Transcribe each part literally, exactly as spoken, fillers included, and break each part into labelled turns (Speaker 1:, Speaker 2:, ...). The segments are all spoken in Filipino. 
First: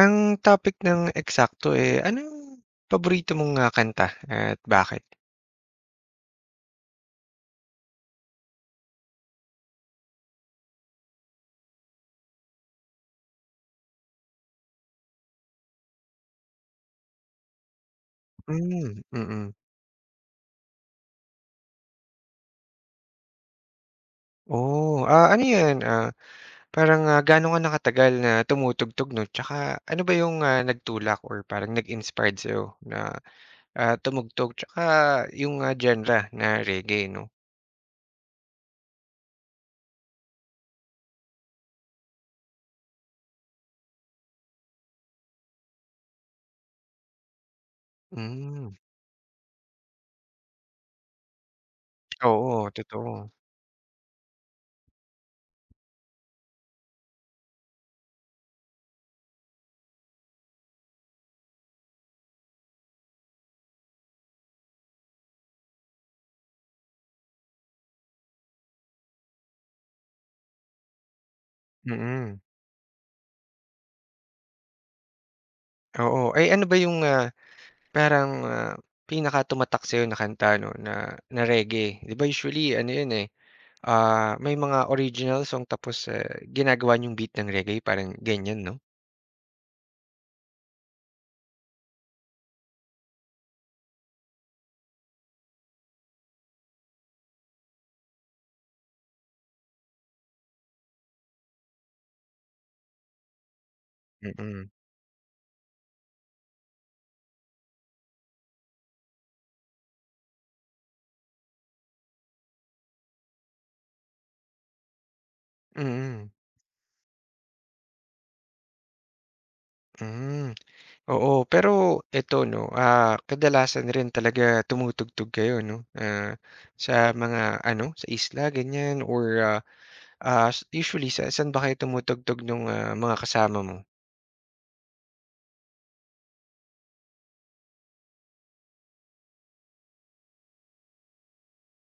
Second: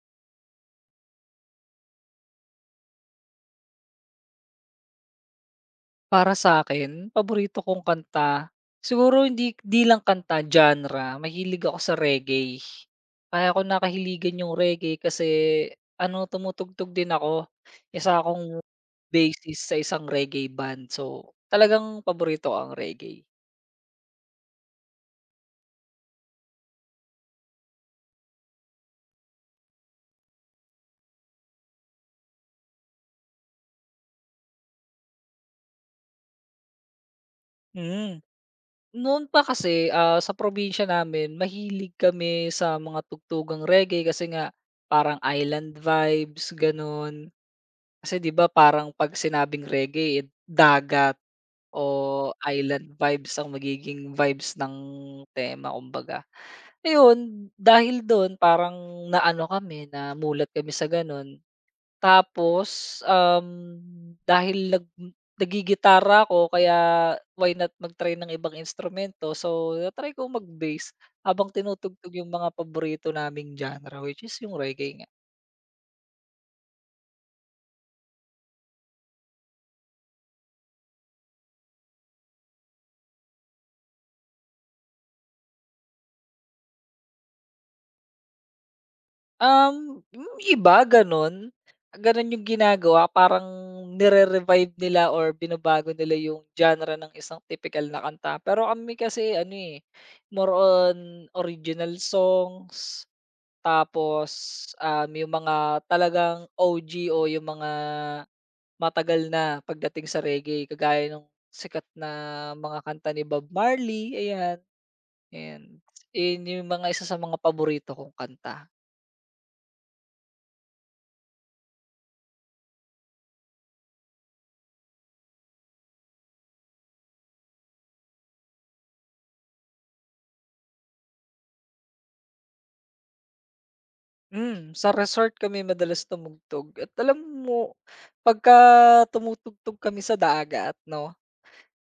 Speaker 1: Ang topic ng eksakto, eh, anong paborito mong, ah, kanta at bakit?
Speaker 2: Para sa akin, paborito kong kanta, siguro hindi di lang kanta, genre, mahilig ako sa reggae. Kaya ko nakahiligan yung reggae kasi ano, tumutugtog din ako. Isa akong
Speaker 1: Hmm, mm.
Speaker 2: bassist sa isang reggae band. So, talagang paborito ko ang reggae.
Speaker 1: Oh, ah, ano 'yan, ah, parang, ah, gaano ka na katagal na tumutugtog 'no? Tsaka ano ba yung, ah, nagtulak or parang nag-inspired sa'yo na, ah, tumugtog tsaka yung, ah, genre na reggae 'no?
Speaker 2: Mm. Noon pa kasi, ah, sa probinsya namin mahilig kami sa mga tugtugang reggae kasi nga parang island vibes, gano'n. Kasi 'di ba
Speaker 1: Hmm,
Speaker 2: parang 'pag sinabing reggae, eh, dagat. O
Speaker 1: oo,
Speaker 2: island
Speaker 1: totoo.
Speaker 2: vibes ang magiging vibes ng tema kumbaga. Ayun, dahil dun parang naano kami, namulat kami sa ganun. Tapos, um, dahil nag naggigitara ako kaya why not mag-try ng ibang instrumento. So, na-try ko mag-bass habang tinutugtog yung
Speaker 1: Mm,
Speaker 2: mga paborito naming genre which is yung reggae nga.
Speaker 1: oo. Ay ano ba yung, ah, parang, ah, pinakatumatak sa'yo na kanta 'no na na reggae? 'Di ba usually ano 'yun, eh. Ah, may mga original song tapos, eh, ginagawa yung beat ng reggae parang ganyan 'no?
Speaker 2: Um, yung iba gano'n, gano'n yung ginagawa parang nire-revive nila or binabago nila yung genre ng isang tipikal na kanta. Pero kami kasi ano, eh, more on original songs, tapos,
Speaker 1: Mm,
Speaker 2: um, yung mga talagang O G o yung mga matagal na pagdating sa reggae kagaya ng sikat na mga kanta ni Bob Marley, ayan. And
Speaker 1: mm,
Speaker 2: yun yung mga isa sa mga paborito kong kanta.
Speaker 1: hmm, oo. Pero eto 'no, ah, kadalasan rin talaga tumutugtog kayo 'no, ah, sa mga ano, sa isla ganyan or, ah, ah, usually sa saan ba kayo tumutugtog nung, ah, mga kasama mo?
Speaker 2: Hmm, sa resort kami madalas tumugtog at alam mo pagka tumutugtog kami sa dagat 'no,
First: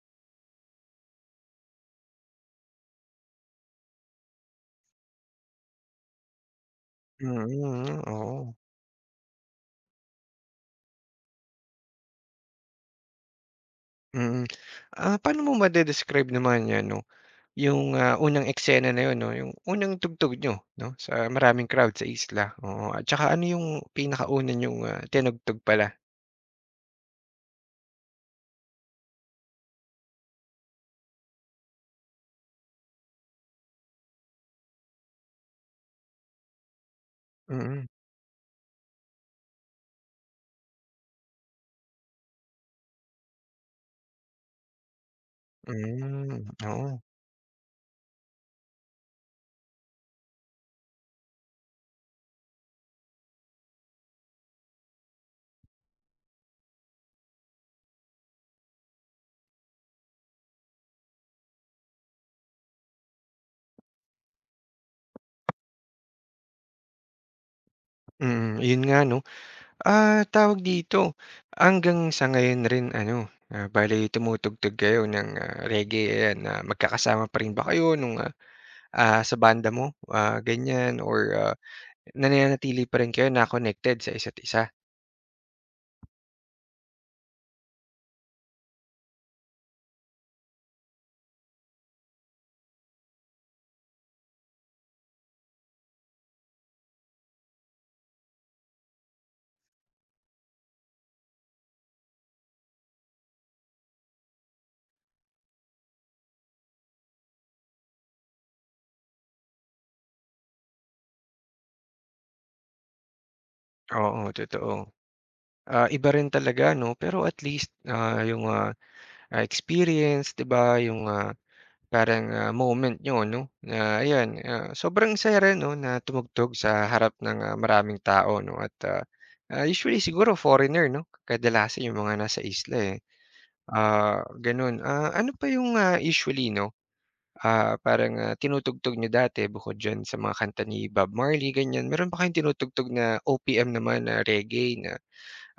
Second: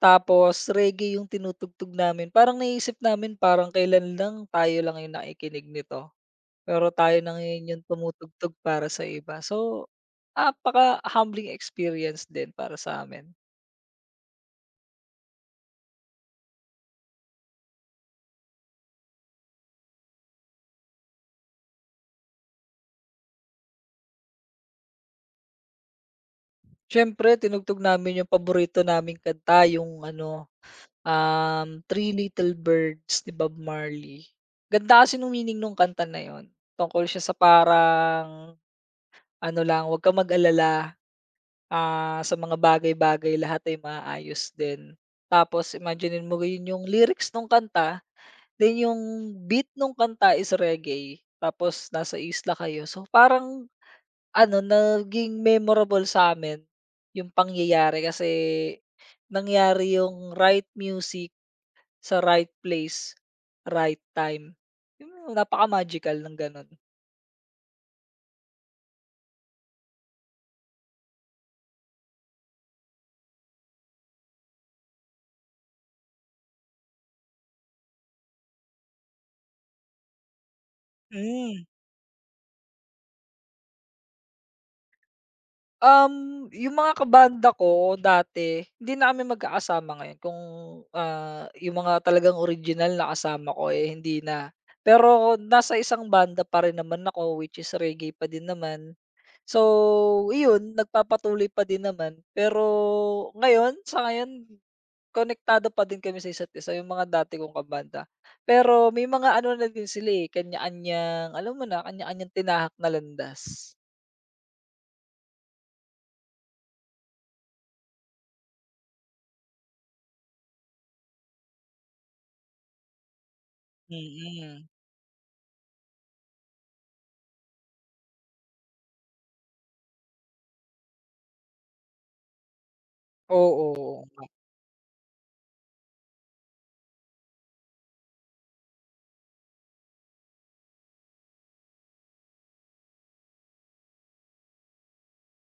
Speaker 2: tapos reggae yung tinutugtog namin parang naisip namin parang kailan lang tayo lang yung nakikinig nito, pero tayo na ngayon yung
Speaker 1: Mm, oo,
Speaker 2: tumutugtog para sa iba. So, napaka-humbling experience din para sa amin.
Speaker 1: mm. Ah, paano mo made-describe naman 'yan 'no, yung, ah, unang eksena na yun 'no, yung unang tugtog niyo 'no, sa maraming crowd sa isla, oo. At tsaka ano yung pinakauna niyong, ah, tinugtog pala?
Speaker 2: Siyempre tinugtog namin yung paborito naming kanta yung ano Um, Three Little Birds ni Bob Marley. Ganda kasi nung meaning nung kanta na yun. Tungkol siya sa
Speaker 1: Mm,
Speaker 2: parang ano lang, "Wag kang mag-alala, ah, sa mga bagay-bagay lahat ay maayos din." Tapos imaginin mo
Speaker 1: hmm,
Speaker 2: yun yung
Speaker 1: oo.
Speaker 2: lyrics nung kanta, then yung beat nung kanta is reggae, tapos nasa isla kayo. So parang ano, naging memorable sa'min yung pangyayari kasi nangyari yung right music sa right place, right time. Yung napaka-magical ng gano'n.
Speaker 1: Mm, yun nga 'no. Ah, tawag dito, hanggang sa ngayon rin ano, ah, bale tumutugtog kayo ng, ah, reggae, ayan, ah, magkakasama pa rin ba kayo nung, ah, ah, sa banda mo, ah, ganyan or, ah,
Speaker 2: Hmm.
Speaker 1: nananatili pa rin kayo na connected sa isa't isa?
Speaker 2: Um, yung mga kabanda ko dati, hindi na kami magkakasama ngayon kung, ah, yung mga talagang original na kasama ko, eh, hindi na. Pero nasa isang banda pa rin naman ako which is reggae pa din naman. So, iyon nagpapatuloy pa din naman. Pero ngayon, sa ngayon konektado pa din kami sa isa't isa, yung mga dati kong kabanda. Pero may mga ano na din sila, eh, kanya-kanyang alam mo na, kanya-kanyang tinahak na landas.
Speaker 1: Oo, totoo. Ah, iba rin talaga 'no, pero at least, ah, yung, ah, ah, experience 'di ba, yung, ah, parang, ah, moment niyo 'no, na ayan,
Speaker 2: Mm.
Speaker 1: ah, sobrang saya rin 'no na tumugtog sa harap ng, ah, maraming tao 'no at, ah, ah, usually siguro foreigner 'no, kadalasan yung mga nasa isla, eh,
Speaker 2: Oo, oo
Speaker 1: ah,
Speaker 2: nga.
Speaker 1: gano'n. Ah, ano pa yung, ah, usually 'no, ah, parang, ah, tinutugtog niyo dati bukod diyan sa mga kanta ni Bob Marley, ganyan, meron pa kayong tinutugtog na O P M naman na reggae na.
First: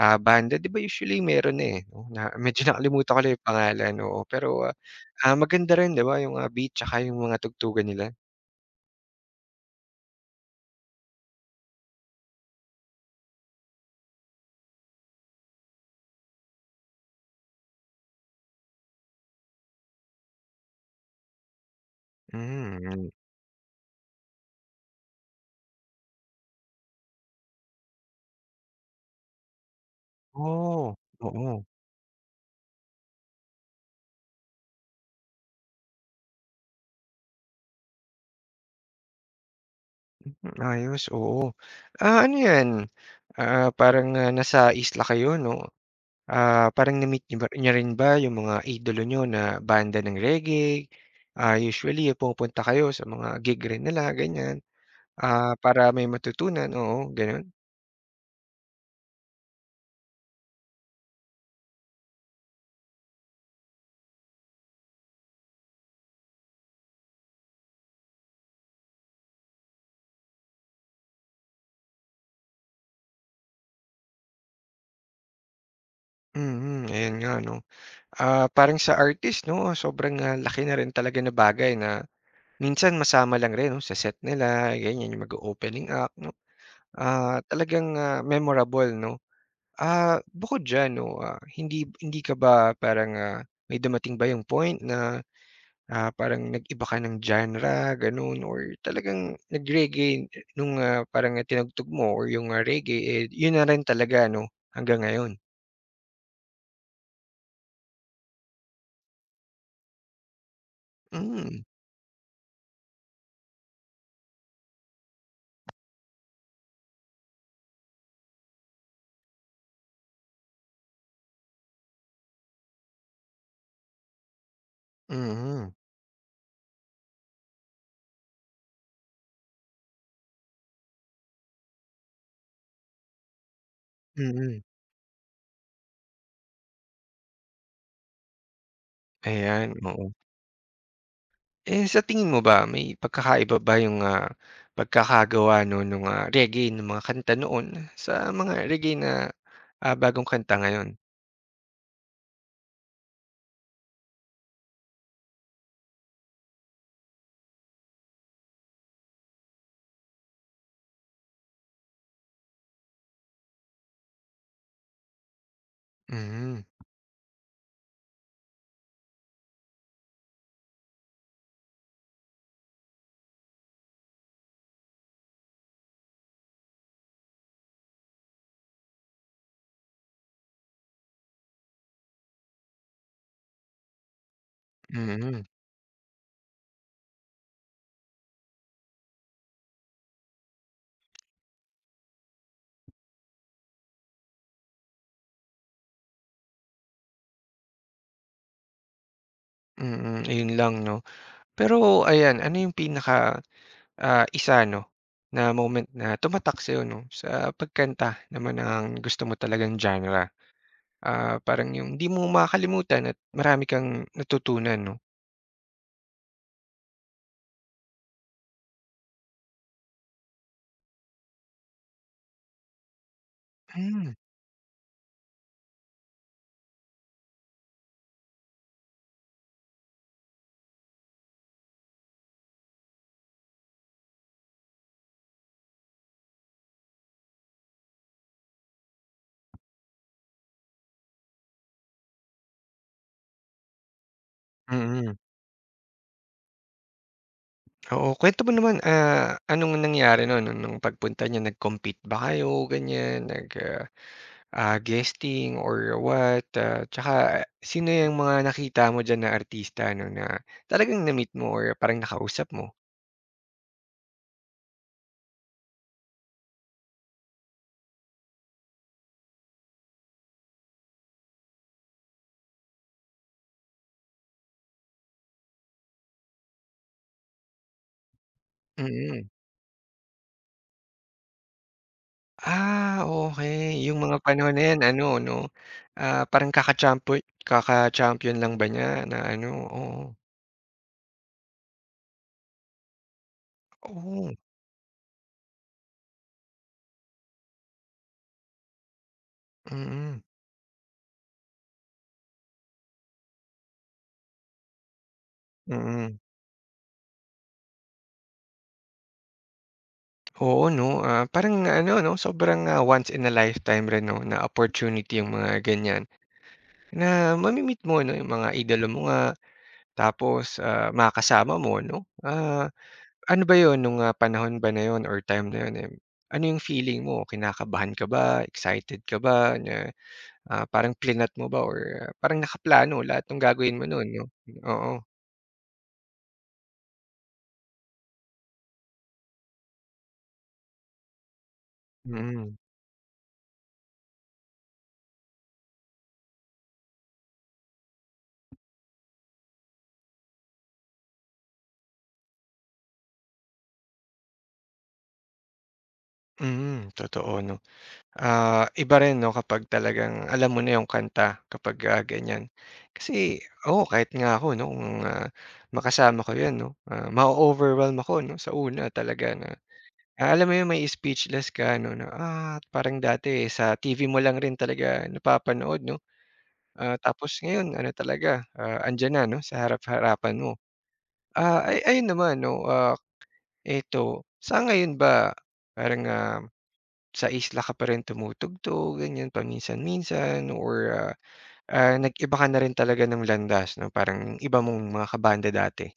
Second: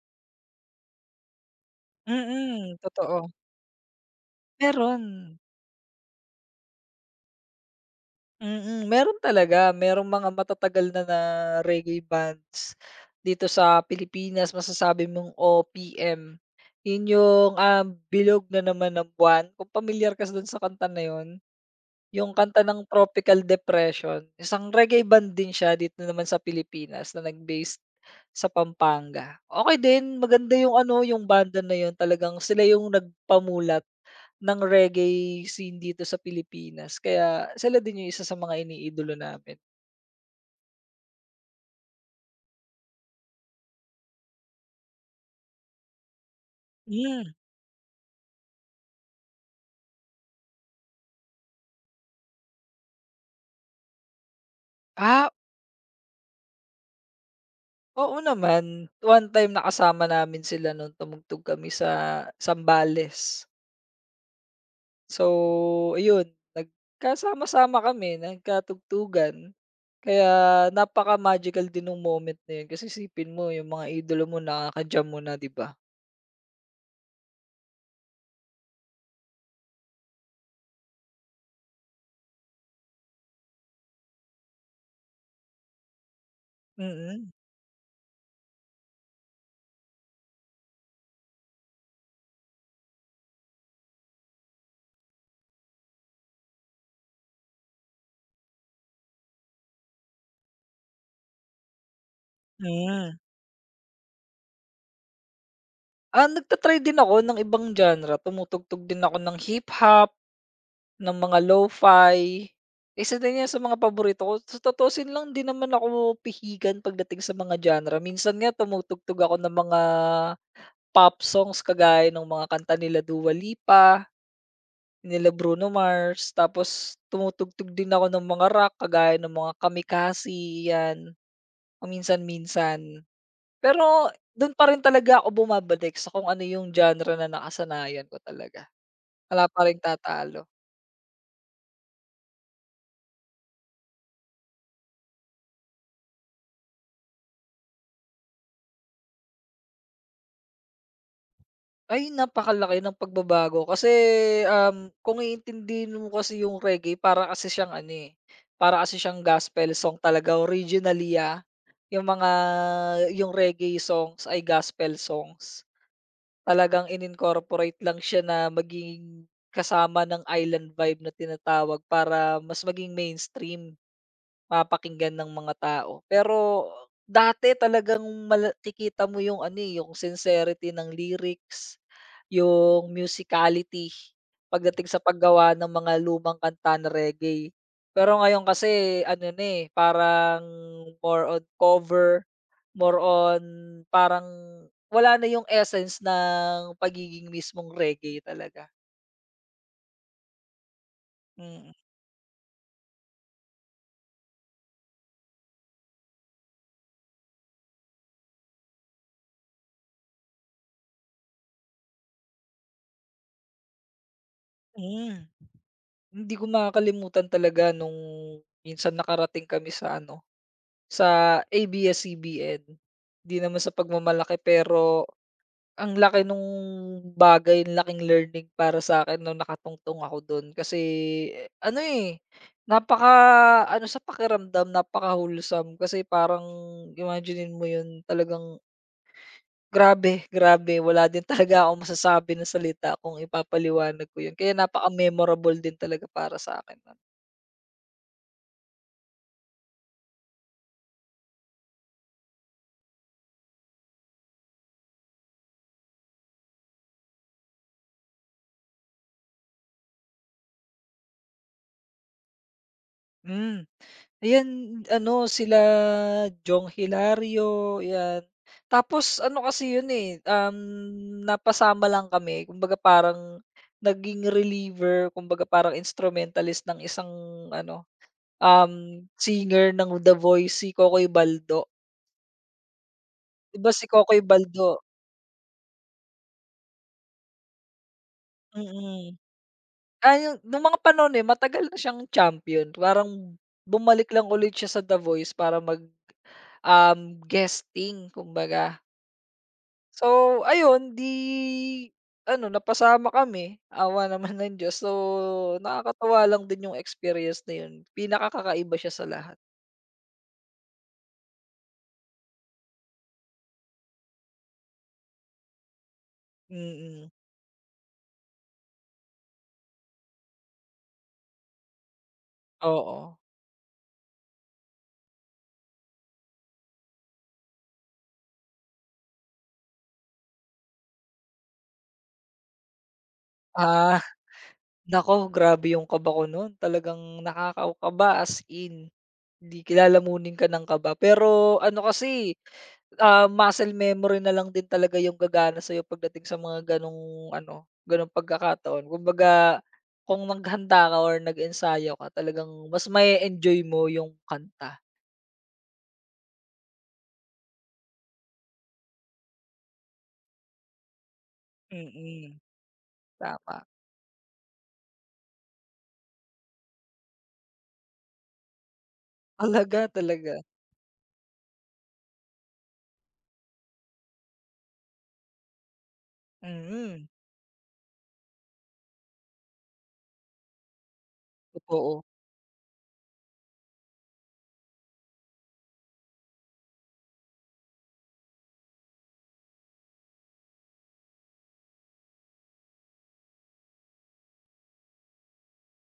Speaker 1: Ah, banda, 'di ba usually meron na, eh, 'no, na medyo
Speaker 2: Mm,
Speaker 1: nakalimutan ko
Speaker 2: totoo.
Speaker 1: lang yung pangalan, oo. Pero, ah,
Speaker 2: Meron.
Speaker 1: ah, maganda rin 'di ba yung, ah, beat tsaka yung mga tugtugan nila?
Speaker 2: Mm, meron talaga. Merong mga matatagal na na reggae bands dito sa Pilipinas, masasabi mong O P M. Yun yung, ah, Bilog na Naman ng Buwan, kung pamilyar ka dun sa kanta na yun? Yung kanta ng
Speaker 1: Hmm,
Speaker 2: Tropical Depression, isang reggae band din siya dito naman sa Pilipinas na nag-based sa Pampanga. Okay din, maganda yung
Speaker 1: oh,
Speaker 2: ano, yung banda
Speaker 1: oo.
Speaker 2: na yun talagang sila yung nagpamulat ng reggae scene dito sa Pilipinas kaya sila din yung isa sa mga iniidolo namin.
Speaker 1: Ayos, oo. Ah, ano 'yan, ah, parang, ah, nasa isla kayo 'no, ah, parang na-meet
Speaker 2: Hmm,
Speaker 1: niyo ba niyo rin ba yung mga idolo niyo na banda ng reggae? Ah, usually eh, pumupunta kayo sa mga gig rin nila, ganiyan,
Speaker 2: ah,
Speaker 1: ah, para may matutunan, oo, gano'n?
Speaker 2: oo naman. One time nakasama namin sila nung tumugtog kami sa Zambales. So, ayun nagkasama-sama kami, nagkatugtugan. Kaya napaka-magical din nung moment na yun kasi isipin mo yung mga idolo mo nakaka-jam mo na, 'di ba?
Speaker 1: Mm, ayan nga 'no. Ah, parang sa artist 'no, sobrang, ah, laki na rin talaga na bagay na minsan masama lang rin 'no, sa set nila ganyan, yung mag opening act 'no.
Speaker 2: Mm,
Speaker 1: Ah, talagang, ah, memorable 'no. Ah, bukod diyan 'no, ah, hindi hindi ka ba parang, ah, may dumating ba yung point na, ah, parang nag-iba ka ng genre gano'n or talagang nag-reggae nung, ah, parang tinugtog mo or yung, ah,
Speaker 2: hmm.
Speaker 1: reggae, eh, yun na rin talaga 'no, hanggang ngayon?
Speaker 2: Ah, nagta din ako ng ibang genre, tumutugtog din ako ng hip-hop, ng mga
Speaker 1: Hmm,
Speaker 2: lo-fi. Isa din yan sa mga paborito ko. Sa tutuusin lang di naman ako pihigan pagdating sa mga genre. Minsan nga tumutugtog ako ng mga pop songs kagaya ng mga kanta nila Dua Lipa. Nila Bruno
Speaker 1: mm.
Speaker 2: Mars, tapos tumutugtog din ako ng mga rock kagaya ng mga Kamikasi, 'yan, paminsan-minsan. Pero do'n
Speaker 1: Mm,
Speaker 2: pa rin talaga ako bumabalik sa kung ano yung genre na nakasanayan ko talaga. Wala pa
Speaker 1: ayan,
Speaker 2: ring
Speaker 1: oo.
Speaker 2: tatalo.
Speaker 1: Eh, sa tingin mo ba may pagkakaiba ba yung, ah, pagkakagawa 'no nung, ah, reggae nung mga kanta noon sa mga reggae na, ah, bagong kanta ngayon?
Speaker 2: Ay, napakalaki ng pagbabago kasi, um, kung iintindihin mo kasi yung reggae para kasi siyang ano, eh, para kasi siyang gospel song talaga originally, ah, yung mga yung reggae songs ay gospel songs.
Speaker 1: Hmm,
Speaker 2: Talagang in-incorporate lang siya na maging kasama ng island vibe na tinatawag para mas maging mainstream, mapakinggan ng mga tao. Pero dati talagang makikita mo yung ano, eh, yung sincerity ng lyrics, yung musicality pagdating sa
Speaker 1: mm,
Speaker 2: paggawa ng mga lumang kanta na reggae. Pero ngayon kasi ano na, eh, parang more on cover, more on parang wala na yung essence ng pagiging mismong reggae talaga.
Speaker 1: mm, ayun lang 'no.
Speaker 2: Mm,
Speaker 1: Pero ayan, ano yung pinaka, ah, isa 'no, na moment na tumatak sa'yo 'no sa pagkanta naman ng gusto mo talagang genre? Ah, parang yung 'di mo makakalimutan at marami kang natutunan 'no?
Speaker 2: hmm. Hindi ko makakalimutan talaga nung minsan nakarating kami sa ano, sa A B S C B N. Hindi naman sa
Speaker 1: Hmm, mm.
Speaker 2: pagmamalaki pero ang laki nung bagay, ang laking learning para sa akin nung nakatungtong ako dun kasi eh, ano, eh, napaka-ano sa pakiramdam, napaka-wholesome kasi parang imaginin mo yun talagang grabe, grabe wala din talaga akong masasabi na salita kung ipapaliwanag ko yun kaya
Speaker 1: Mm-hmm.
Speaker 2: napaka-memorable din talaga para sa akin nun.
Speaker 1: Oo, kuwento mo naman, ah, anong nangyari nun nung nung pagpunta niyo, nag-compete ba kayo ganyan, nag, ah, ah, guesting or what? Ah, tsaka sino yung mga nakita mo diyan na artista no na talagang na-meet mo or parang nakausap mo?
Speaker 2: Hmm, ayan ano sila Jong Hilario, 'yan. Tapos ano kasi yun, eh, um, napasama lang kami kumbaga parang naging reliever kumbaga parang instrumentalist ng isang ano, um,
Speaker 1: Mm.
Speaker 2: singer ng The Voice si Kokoy Baldo.
Speaker 1: Ah,
Speaker 2: 'Di
Speaker 1: okey.
Speaker 2: si
Speaker 1: Yung mga
Speaker 2: Kokoy
Speaker 1: panahon na
Speaker 2: Baldo
Speaker 1: yan ano 'no, ah, parang kaka-champion kaka-champion lang ba niya na
Speaker 2: mm.
Speaker 1: ano? Oo.
Speaker 2: Ah, yung nung mga panahon na matagal na siyang champion parang bumalik lang
Speaker 1: Oh,
Speaker 2: ulit siya sa The Voice para mag, um, guesting kumbaga.
Speaker 1: mm,
Speaker 2: So ayun, 'di ano napasama kami, awa naman ng Diyos. So
Speaker 1: mm.
Speaker 2: nakakatuwa lang din yung experience na yun, pinakakakaiba siya sa lahat.
Speaker 1: Oo 'no, ah, parang ano 'no, sobrang, ah, once in a lifetime rin 'no na opportunity yung mga ganyan,
Speaker 2: Mm,
Speaker 1: na mami mo 'no yung mga idolo mo nga, tapos, ah, makakasama mo 'no. Ah,
Speaker 2: oo.
Speaker 1: ano ba yun nung, ah, panahon ba na yun or time na yun, eh, ano yung feeling mo, kinakabahan ka ba, excited ka ba na, ah, parang plinat mo ba or ah, parang nakaplano lahat ng gagawin mo
Speaker 2: Ah,
Speaker 1: nun 'no? Oo,
Speaker 2: naku grabe yung kaba ko nun talagang nakakaw-kaba as in. Hindi ki lalamunin ka ng kaba. Pero ano kasi,
Speaker 1: mm.
Speaker 2: ah, muscle memory na lang din talaga yung gagana sa'yo pagdating sa mga gano'ng ano, gano'ng pagkakataon. Kumbaga, kung naghanda ka or nag-ensayo ka talagang mas ma enjoy mo yung kanta.
Speaker 1: Mm, totoo 'no. Ah, iba rin 'no kapag talagang alam mo na yung kanta kapag, ah,
Speaker 2: Mm,
Speaker 1: ganyan. Kasi
Speaker 2: tama.
Speaker 1: oo, kahit nga ako 'no kung, ah, makasama ko 'yan 'no, ah, ma-o-overwhelm ako 'no sa una talaga na
Speaker 2: Talaga,
Speaker 1: ah,
Speaker 2: talaga.
Speaker 1: alam mo yung mai-speechless ka 'no na, ah, parang dati eh, sa T V mo lang rin talaga napapanood 'no, ah,
Speaker 2: Mm,
Speaker 1: tapos ngayon ano talaga, ah, andiyan na 'no sa harap-harapan mo. Ah, ay
Speaker 2: totoo.
Speaker 1: ayun naman 'no, ah, eto, sa ngayon ba parang, ah sa isla ka pa rin tumutugtog, ganyan paminsan-minsan or, ah, ah, nag-iba ka na rin talaga ng landas 'no, parang iba mong mga kabanda dati.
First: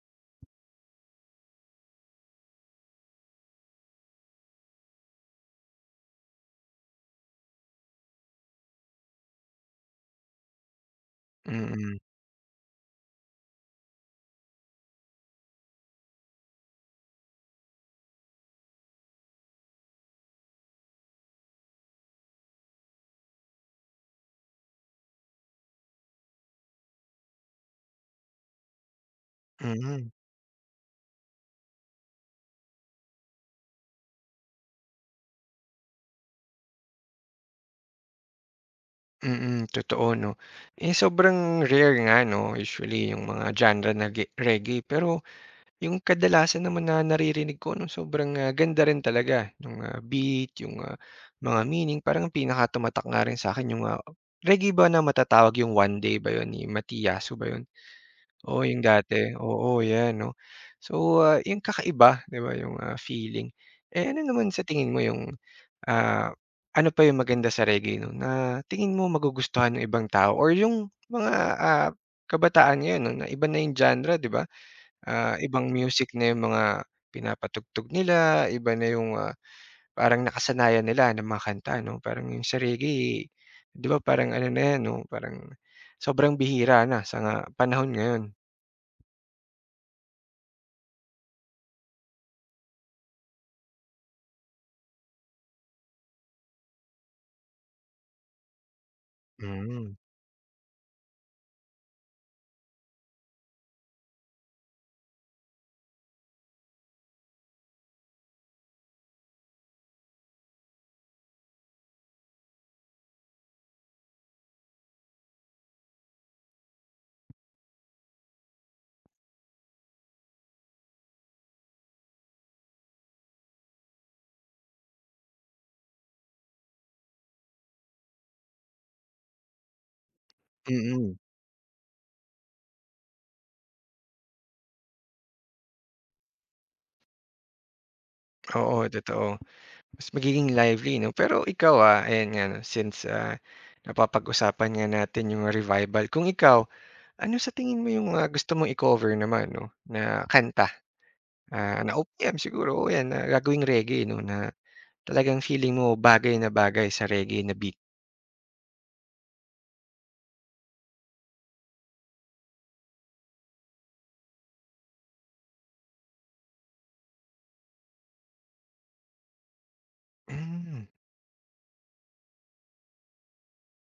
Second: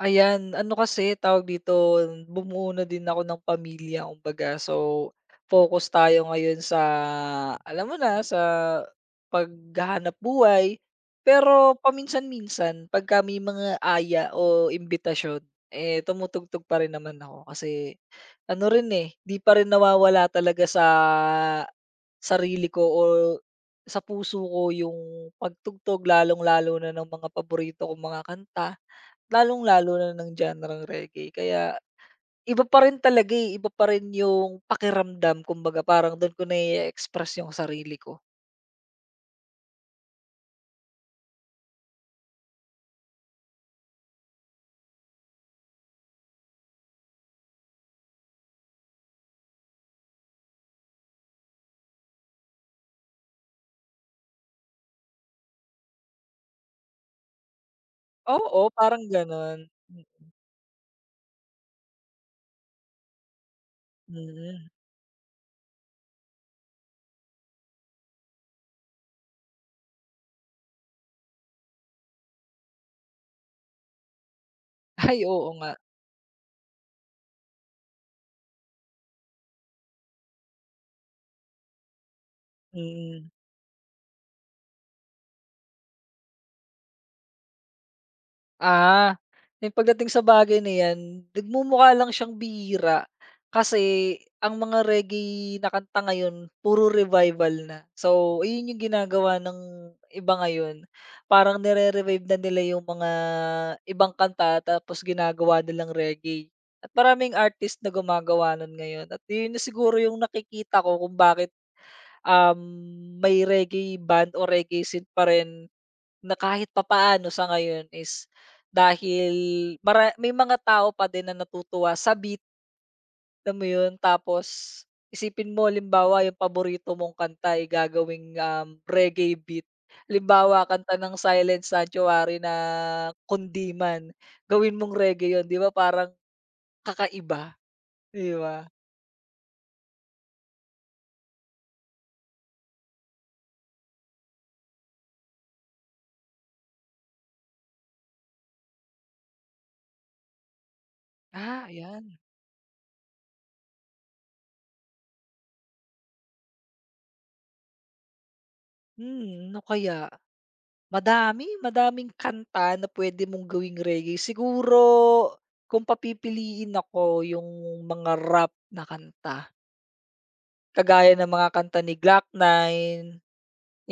Speaker 2: Ayan, ano kasi, tawag dito, bumuo na din ako ng pamilya kumbaga. So, focus tayo ngayon sa, alam mo na, sa paghahanap buhay. Pero
Speaker 1: Mm,
Speaker 2: paminsan-minsan, pag kami mga aya o imbitasyon, eh, tumutugtog pa rin naman ako. Kasi, ano rin eh, di pa rin nawawala talaga sa sarili ko o sa puso ko yung pagtugtog, lalong-lalo na ng mga paborito kong mga kanta. Lalong-lalo
Speaker 1: mm,
Speaker 2: na ng genre-ng reggae kaya iba pa rin talaga, eh, iba pa rin yung pakiramdam kumbaga parang don ko nai express yung sarili ko.
Speaker 1: mm, totoo 'no. Eh, sobrang rare nga 'no, usually yung mga genre na ge reggae, pero yung kadalasan naman na naririnig ko 'no, sobrang, ah, ganda rin talaga nung, ah, beat, yung, ah, mga meaning. Parang ang pinaka tumatak nga rin sa'kin yung, ah reggae ba na matatawag yung One Day ba yun, ni Matiyasu ba yun?
Speaker 2: Oo,
Speaker 1: Oo, yung
Speaker 2: parang
Speaker 1: dati.
Speaker 2: ganon.
Speaker 1: Oo, 'yan 'no. So, ah, yung kakaiba, 'di ba, yung, ah, feeling. Eh, ano naman sa
Speaker 2: Mm.
Speaker 1: tingin mo yung, ah, ano pa yung maganda sa reggae 'no, na tingin mo magugustuhan ng ibang tao or yung mga, ah, kabataan ngayon 'no, na iba na yung genre, 'di ba?
Speaker 2: Ay,
Speaker 1: Ah,
Speaker 2: oo
Speaker 1: ibang
Speaker 2: nga,
Speaker 1: music na yung mga pinapatugtog nila, iba na yung, ah, parang nakasanayan nila na mga kanta 'no. Parang yung sa reggae,
Speaker 2: mm.
Speaker 1: 'di ba, parang ano na 'yan 'no, parang sobrang bihira na sa nga panahon ngayon.
Speaker 2: Ah, yung pagdating sa bagay na 'yan, nagmumukha lang siyang bihira kasi ang mga reggae na kanta ngayon puro revival na. So, ayun yung ginagawa ng
Speaker 1: Hmm.
Speaker 2: iba ngayon, parang nire-revive na nila yung mga ibang kanta tapos ginagawa nilang reggae at maraming artist na gumagawa nun ngayon at yun na siguro yung nakikita ko kung bakit, um, may reggae band o reggae scene pa rin na kahit papaano sa ngayon is dahil mara may mga tao pa din na natutuwa sa beat, alam mo 'yun? Tapos isipin mo limbawa yung paborito mong kanta, eh, gagawing, um, reggae beat. Limbawa kanta
Speaker 1: Mm,
Speaker 2: ng Silent Sanctuary na Kundiman, gawin mong reggae 'yun, 'di ba parang kakaiba, 'di ba?
Speaker 1: oo, totoo. Mas magiging lively 'no? Pero ikaw, ah, ayan nga 'no, since, ah, napapag-usapan nga natin yung revival, kung ikaw, ano sa tingin mo yung, ah, gusto mong i-cover naman 'no, na kanta,
Speaker 2: Ah,
Speaker 1: ah, na
Speaker 2: ayan.
Speaker 1: O P M siguro o 'yan na gagawing reggae 'no, na talagang feeling mo bagay na bagay sa reggae na beat?
Speaker 2: Hmm, ano kaya? Madami, madaming kanta na pwede mong gawing reggae. Siguro kung papipiliin ako yung mga rap na kanta,
Speaker 1: Hmm,
Speaker 2: kagaya ng mga kanta ni glock Nine,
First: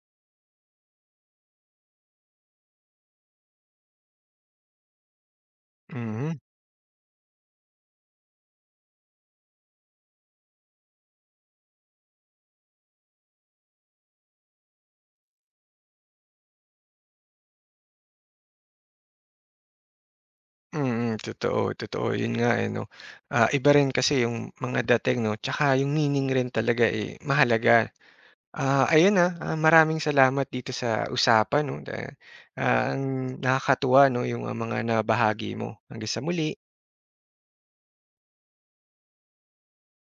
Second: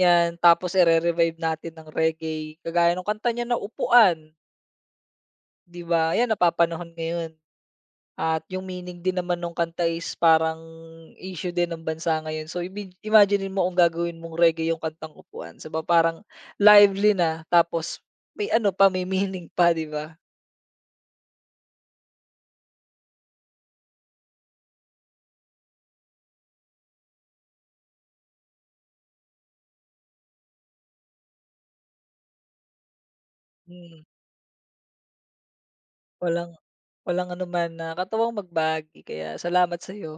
Speaker 2: 'yan. Tapos ire-revive natin ng reggae, kagaya nung kanta niya na Upuan, 'di ba? 'Yan
Speaker 1: mm,
Speaker 2: napapanahon ngayon. At yung meaning din naman nung kanta is parang issue din ng bansa ngayon. So imag imaginin mo kung gagawin mong reggae yung kantang Upuan, 'di parang lively na tapos may ano pa, may meaning pa, 'di ba?
Speaker 1: mm, totoo, totoo. Yun nga, eh, 'no, ah, iba rin kasi yung mga dating 'no, 'tsaka yung meaning rin talaga, eh, mahalaga. Ah, ayun, ah, ah, maraming salamat dito sa usapan 'no, na, ah, ang nakakatuwa
Speaker 2: Mm,
Speaker 1: 'no, yung, ah, mga nabahagi mo. Hanggang sa
Speaker 2: walang
Speaker 1: muli.
Speaker 2: walang anuman na katawang magbagi kaya salamat sa sa'yo.